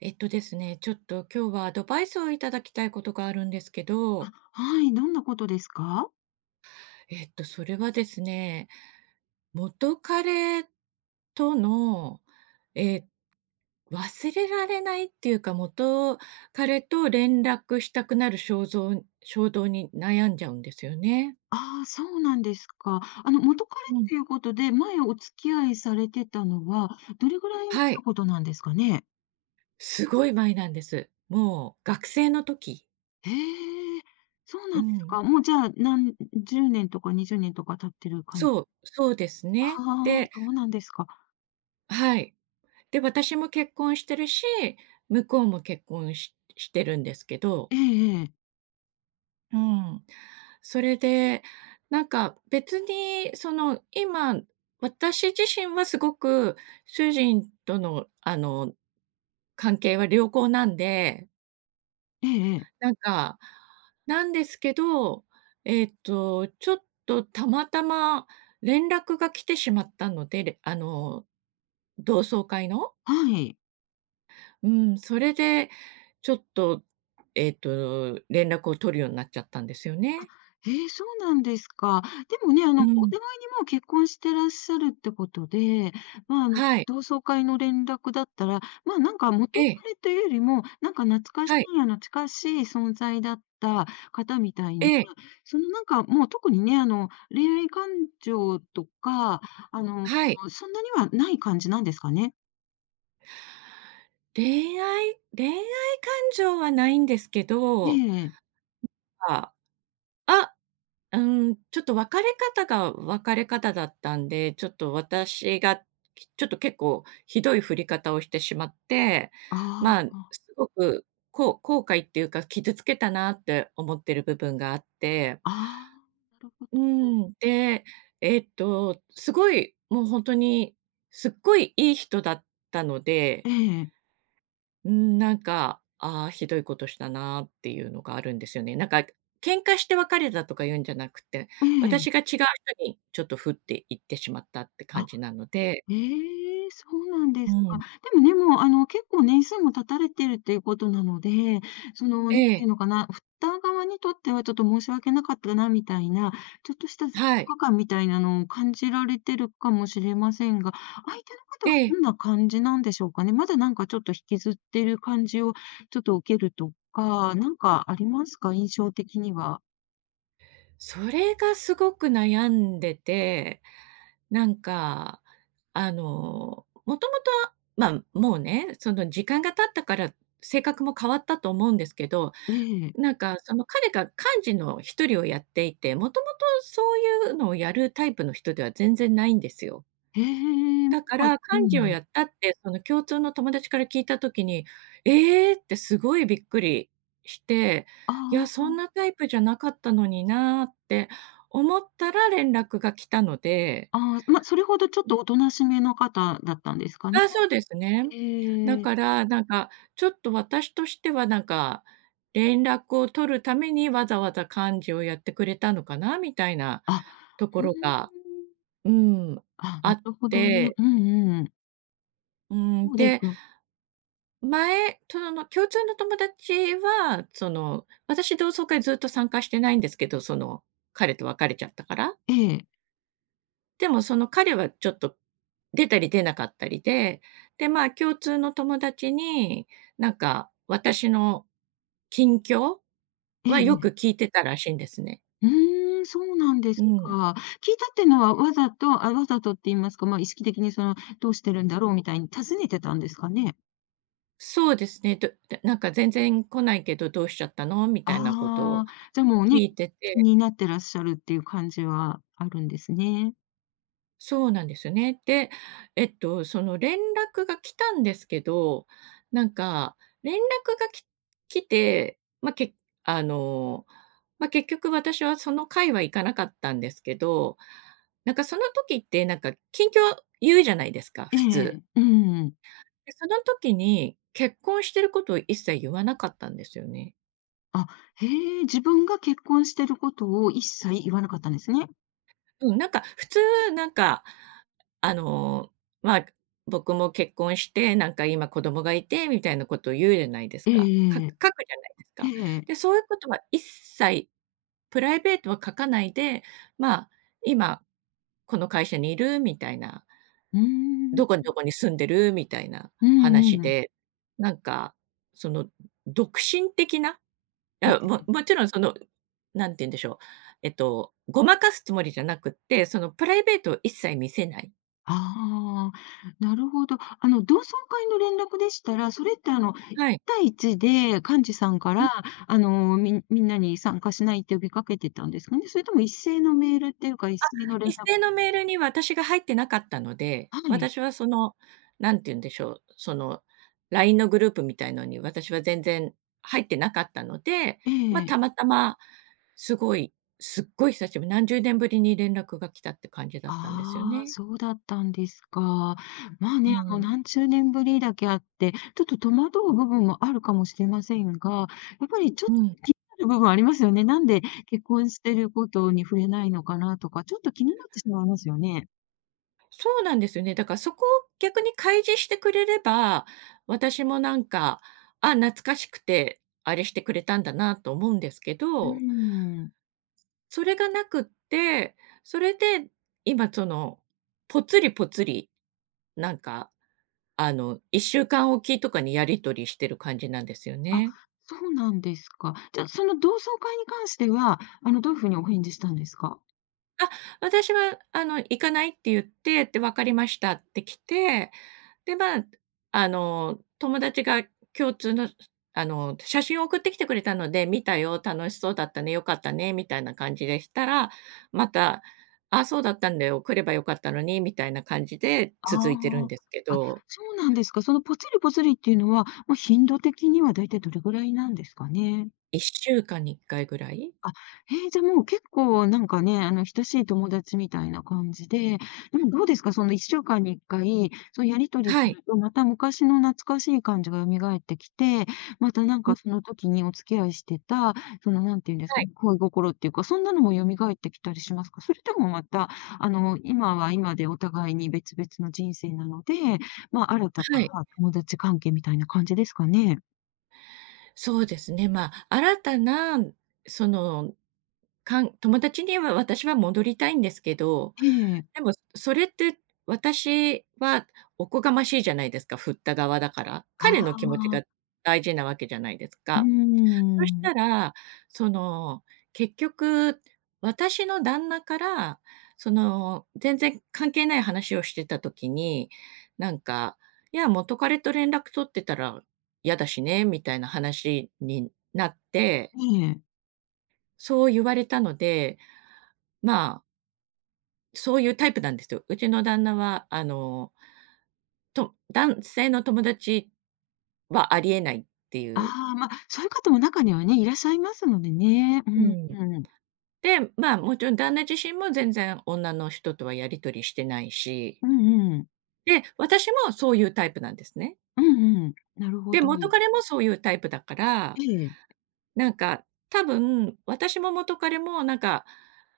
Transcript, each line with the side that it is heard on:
right: えっとですね、ちょっと今日はアドバイスをいただきたいことがあるんですけど、
left: はい、どんなことですか？
right: それはですね、元彼との、え、忘れられないっていうか、元彼と連絡したくなる衝動に悩んじゃうんですよね。
left: ああー、そうなんですか。あの、元彼
right: う
left: っ
right: ん。
left: ていうことで、前お付き合いされてたのは、どれぐらい前の
right: はい、
left: ことなんですかね？
right: すごい前なんです。もう学生の時。
left: へえ、そう
right: う
left: なんです
right: ん。
left: か。もうじゃあ、10年とか20年とか経ってる感じ。
right: そう、そうです
left: あ
right: ね。
left: あ、
right: で、
left: そうなんですか。
right: はい。で、私も結婚してるし、向こうも結婚してるんですけど、
left: ええええ。
right: うん。それで、なんか別にその、今、私自身はすごく主人との関係は良好なんで、
left: ええええ。
right: なんか、なんですけど、ちょっとたまたま連絡が来てしまったので、れあの、同窓会の。
left: はい。
right: うん、それで、ちょっと、連絡を取るようになっちゃったんですよね。
left: ええ、そうなんですか。でもね、あ
right: う
left: の、お
right: ん。
left: 互いにもう結婚してらっしゃるってことで、まあ、あの、
right: はい。
left: 同窓会の連絡だったら、まあ、なんか
right: え
left: 元
right: え、
left: 彼というよりも、なんか懐かし
right: はい、
left: い、あの、近しい存在だった方みたい
right: え
left: な、
right: え、
left: そのなんかもう特にね、あの、恋愛感情とか、あの、
right: はい。
left: そんなにはない感じなんですかね？
right: 恋愛感情はないんですけど、
left: ええ
right: あ、あ、うーん、ちょっと別れ方が別れ方だったんで、ちょっと私が、ちょっと結構ひどい振り方をしてしまって、
left: あ
right: まあ、
left: あ、
right: すごくこう後悔っていうか、傷つけたなって思ってる部分があって、
left: ああ、なるほど。
right: うん、で、すごい、もう本当に、すっごいいい人だったので、
left: ええ、
right: うん、なんか、ああ、ひどいことしたなっていうのがあるんですよね。なんか、喧嘩して別れたとか言うんじゃなくて、
left: ええ、
right: 私が違う人にちょっと振っていってしまったって
left: あ
right: 感じなので。
left: ええ、そうなんで
right: う
left: すか。
right: ん。
left: でもね、もう、あの、結構年数も経たれてるっていうことなので、その、な
right: え
left: んてい
right: え、
left: うのかな、振った側にとってはちょっと申し訳なかったなみたいな、ちょっとした罪
right: はい、
left: 悪感みたいなのを感じられてるかもしれませんが、相手の方
right: え
left: は
right: え、
left: どんな感じなんでしょうかね。まだなんかちょっと引きずってる感じをちょっと受けるとか、なんかありますか？印象的には。
right: それがすごく悩んでて、なんか、あの、もともと、まあ、もうね、その時間が経ったから性格も変わったと思うんですけど、
left: ええ。
right: なんかその彼が幹事の一人をやっていて、もともとそういうのをやるタイプの人では全然ないんですよ。
left: ええ、ま
right: だか
left: あ
right: ら
left: う
right: 幹事を
left: ん。
right: やったって、その共通の友達から聞いた時に、「えーっ」てすごいびっくりして、
left: あ
right: 「いや、そん
left: あ。
right: なタイプじゃなかったのにな」って思ったら連絡が来たので。
left: ああ、ま、それほどちょっとおとなしめの方だったんですか
right: あ
left: ね？
right: あ、そうですね。だ
left: ええ。
right: から、なんか、ちょっと私としては、なんか、連絡を取るためにわざわざ幹事をやってくれたのかなみたいな
left: あ、
right: とこ
left: ふー
right: ろ
left: ん。
right: が、うん、
left: あ、
right: あ
left: な
right: っ
left: るほどね。
right: て、
left: うんうん。
right: う
left: そ
right: ん、
left: うです
right: で、
left: か。
right: 前、その共通の友達は、その、私同窓会ずっと参加してないんですけど、その、彼と別れちゃったから。
left: ええ。
right: でもその彼はちょっと出たり出なかったりで、で、まあ、共通の友達に、なんか私の近況
left: ええ
right: はよく
left: ええ。
right: 聞いてたらしいんですね。
left: うーん、そうなんで
right: う
left: す
right: ん。
left: か。聞いたってのは、わざとって言いますか、ま、意識的にその、どうしてるんだろうみたいに尋ねてたんですかね？
right: そうですね。なんか「全然来ないけどどうしちゃったの？」みたいなことを
left: ああ、じゃもう
right: 聞
left: ね、
right: いて
left: 気
right: て、
left: になってらっしゃるっていう感じはあるんですね。
right: そうなんですよね。で、その連絡が来たんですけど、なんか連絡が来て、まあ、けあの、まあ、結局私はその会は行かなかったんですけど、なんかその時ってなんか近況言うじゃないですか、
left: え
right: 普通。
left: えええ。うん
right: で、その時に結婚してることを一切言わなかったんですよね。
left: あ、へえ、自分が結婚してることを一切言わなかったんですね。
right: うん、なんか普通、なんか、あの、まあ、僕も結婚して、なんか今子供がいてみたいなことを言うじゃないです
left: え
right: か。か書く
left: えええ
right: じゃないですか。で、そういうことは一切、プライベートは書かないで、まあ、今この会社にいるみたいな、
left: うー
right: どこに
left: ん。
right: どこに住んでるみたいな
left: う
right: 話
left: んうん。
right: で、なんか、その独身的な、い
left: え
right: や、も
left: え。
right: もちろんその、なんて言うんでしょう、ごまかすつもりじゃなくって、そのプライベートを一切見せない。
left: ああ、なるほど。あの、同窓会の連絡でしたら、それってあの、1
right: はい。
left: 対1で幹事さんから、あの、みんなに参加しないって呼びかけてたんですかね？それとも一斉のメールっていうか、一斉の連
right: 一
left: 絡。
right: 斉のメールには私が入ってなかったので、
left: はい。
right: 私はその、なんて言うんでしょう、その LINE のグループみたいのに私は全然入ってなかったので、
left: え
right: ま、
left: え。
right: たまたま、すごいすっごい久しぶり、何十年ぶりに連絡が来たって感じだったんですよ
left: ああ、
right: ね。
left: そうだったんですか。まあ
right: う
left: ね、あの、
right: ん。
left: 何十年ぶりだけあって、ちょっと戸惑う部分もあるかもしれませんが、やっぱりちょっ
right: う
left: と
right: ん。
left: 気になる部分ありますよね。なんで結婚してることに触れないのかなとか、ちょっと気になってしまいますよね。
right: そうなんですよね。だからそこを逆に開示してくれれば、私もなんか、あ、懐かしくて、あれしてくれたんだなと思うんですけ
left: うー
right: ど、
left: ん。
right: それがなくって、それで今その、ぽつりぽつり、なんか、あの、1週間おきとかにやり取りしてる感じなんですよ
left: あ、
right: ね。
left: そうなんですか。じゃあ、その同窓会に関しては、あの、どういうふうにお返事したんですか？
right: あ、私はあの、行かないって言って、で、分かりましたって来て、で、まあ、あの、友達が共通の、あの、写真を送ってきてくれたので、見たよ、楽しそうだったね、良かったね、みたいな感じでしたら、また、あ、そうだったんだよ、来れば良かったのに、みたいな感じで続いてるん
left: あ
right: ですけ
left: あ、あ、
right: ど、
left: そうなんですか。そのポツリポツリっていうのは、まあ、頻度的にはだいたいどれぐらいなんですかね？
right: 1週間に1回ぐらい？
left: あ、じゃ、もう結構なんかね、あの、親しい友達みたいな感じで、でもどうですか？その1週間に1回、そうやり取り
right: は
left: す
right: い。
left: ると、また昔の懐かしい感じが蘇ってきて、またなんかその時にお付き合いしてた、そのなんていうんです
right: は
left: か
right: い。
left: ね恋心っていうか、そんなのも蘇ってきたりしますか？それともまた、あの、今は今でお互いに別々の人生なので、まあ、新たな、
right: はい。
left: ま友達関係みたいな感じですかね？
right: そうですね、まあ、新たな、そのかん友達には私は戻りたいんですけど、
left: ええ。
right: でもそれって私はおこがましいじゃないですか、振った側だから。
left: あ
right: 彼の気持ち
left: あ
right: が
left: ー、
right: 大事なわけじゃないです
left: う
right: か。
left: ー
right: そした
left: ん。
right: ら、その、結局、私の旦那から、その、全然関係ない話をしてた時に、なんか、いや、元彼と連絡取ってたら嫌だしね、みたいな話になって、
left: ええ。
right: そう言われたので、まあそういうタイプなんですよ。うちの旦那は、あの、と男性の友達はありえないっていう。
left: ああ、まあ、そういう方も中にはね、いらっしゃいますのでね。う
right: う
left: ん
right: ん。
left: うん。
right: で、まあ、もちろん旦那自身も全然女の人とはやり取りしてないし、
left: うんうん。
right: で、私もそういうタイプなんですね。
left: うんうん。なるほ
right: で、
left: ど。
right: 元彼もそういうタイプだか
left: え
right: ら、
left: え。
right: なんか、多分私も元彼もなんか、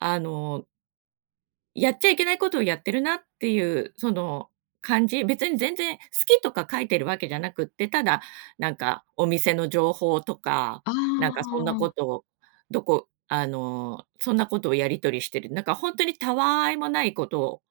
right: あの、やっちゃいけないことをやってるなっていう、その感じ、別に全然好きとか書いてるわけじゃなくって、ただ、なんかお店の情報とか、
left: あ
right: なんかそんなこ
left: あ、
right: とを、どこあの、そんなことをやり取りしてる、なんか本当にたわいもないことを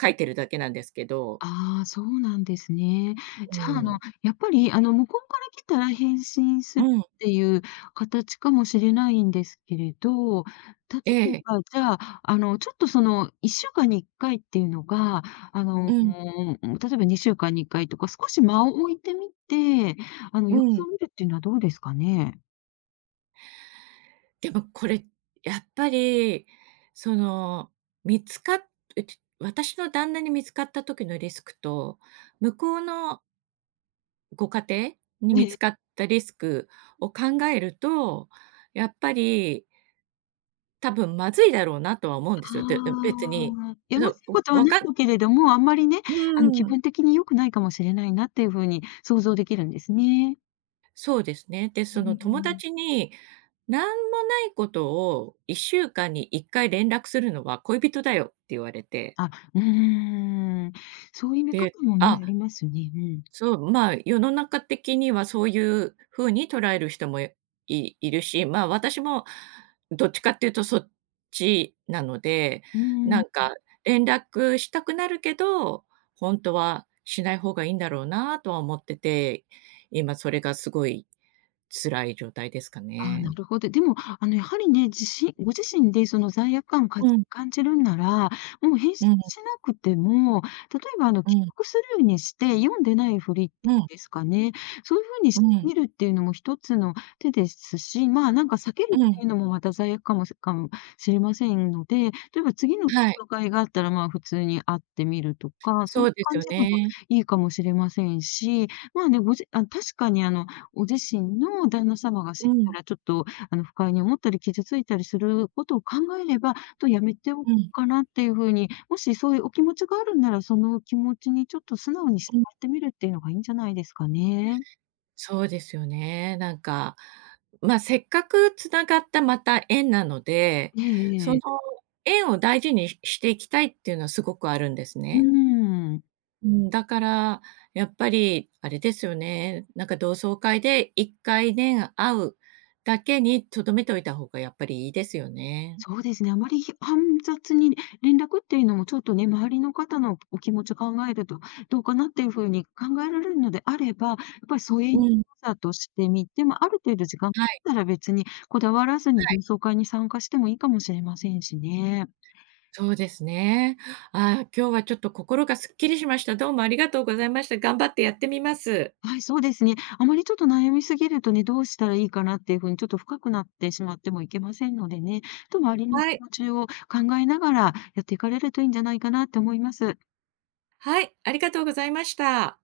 right: 書いてるだけなんですけど。
left: ああ、そうなんですね。
right: う
left: じゃあ、あの、
right: ん。
left: やっぱり、あの、向こうから来たら返信す
right: う
left: るっ
right: ん。
left: ていう形かもしれないんですけれど、例
right: え
left: え
right: え。
left: ば、じゃあ、あの、ちょっと、その、1週間に1回っていうのが、あ
right: う
left: の、う
right: ん。
left: ん、例えば2週間に1回とか、少し間を置いてみて、あの、
right: う
left: 様子
right: ん。
left: を見るっていうのはどうですかね？
right: でもこれ、やっぱり、その、見つかっうち私の旦那に見つかった時のリスクと、向こうのご家庭に
left: え
right: 見つ
left: え、
right: かったリスクを考えると、やっぱり多分まずいだろうなとは思うんですよ。で、うん、別に、
left: ああ、や
right: そ
left: ま
right: う、
left: しいこと
right: お
left: は
right: わ
left: ないん
right: か
left: だけれども、あんまりね、
right: う
left: あの、気
right: ん、
left: 分的に良くないかもしれないなっていう風に想像できるんですね。
right: そうですね。で、
left: う
right: その友
left: ん。
right: 達になんもないことを1週間に1回連絡するのは恋人だよって言われて、
left: あ、うーん。そういう見方
right: で、
left: も
right: あ、
left: ね、ありますね。うん。
right: そう、まあ、世の中的にはそういう風に捉える人もいるし、まあ、私もどっちかっていうとそっちなので、
left: うー
right: なん
left: ん。
right: か連絡したくなるけど、本当はしない方がいいんだろうなとは思ってて、今それがすごい辛い状態ですか
left: ああ、な
right: ね。
left: るほど。でも、あの、やはりね、ご自身でその罪悪感を
right: うん、
left: 感じるんなら、もう返信
right: うん、
left: しなくても、例えば、あの、
right: う
left: 既
right: ん、う
left: 読スルーにして、読んでないふりっていう
right: ん、
left: んですかね、そういう風に
right: う
left: して
right: ん、
left: みるっていうのも一つの手ですし、まあ、なんか避けるっ
right: う
left: て
right: ん。
left: いうのもまた罪悪かもしれませんので、例えば次の
right: はい、
left: ご紹介があったら、まあ、普通に会ってみるとか、そう
right: そ
left: いう
right: うです
left: 感
right: よ
left: じでも
right: ね。
left: いいかもしれませんし、まあね、ごじあ、確かに、あの、ご自身の旦那様が
right: う
left: 知った
right: ん、
left: ら、ちょっと、あの、不快に思ったり傷ついたりすることを考えれば、とやめておこう
right: うん、
left: かなっていう風に、もしそういうお気持ちがあるんなら、その気持ちにちょっと素直に従
right: うん。
left: ってみるっていうのがいいんじゃないですかね。
right: そうですよね。なんか、まあ、せっかくつながったまた縁なので、
left: ええ
right: そ
left: え
right: の
left: え。
right: 縁を大事にししていきたいっていうのはすごくあるんです
left: うー
right: ね。
left: ん。
right: うん、だから、やっぱりあれですよね、なんか同窓会で1回ね、会うだけにとどめておいた方がやっぱりいいですよね。
left: そうですね、あまり煩雑に連絡っていうのもちょっとね、周りの方のお気持ち考えると、どうかなっていうふうに考えられるのであれば、やっぱり疎
right: う
left: 遠
right: ん、
left: さとしてみて、ま、ある程度時間
right: はい、
left: なら別にこだわらずに同窓会に参加してもいいかもしれませんしね。
right: そうですね。あー今日はちょっと心がすっきりしました。どうもありがとうございました。頑張ってやってみます。
left: はい、そうですね。あまりちょっと悩みすぎるとね、どうしたらいいかなっていうふうにちょっと深くなってしまってもいけませんのでね、と周りの気
right: はい、
left: 持ちを考えながらやっていかれるといいんじゃないかなって思います。
right: はい、ありがとうございました。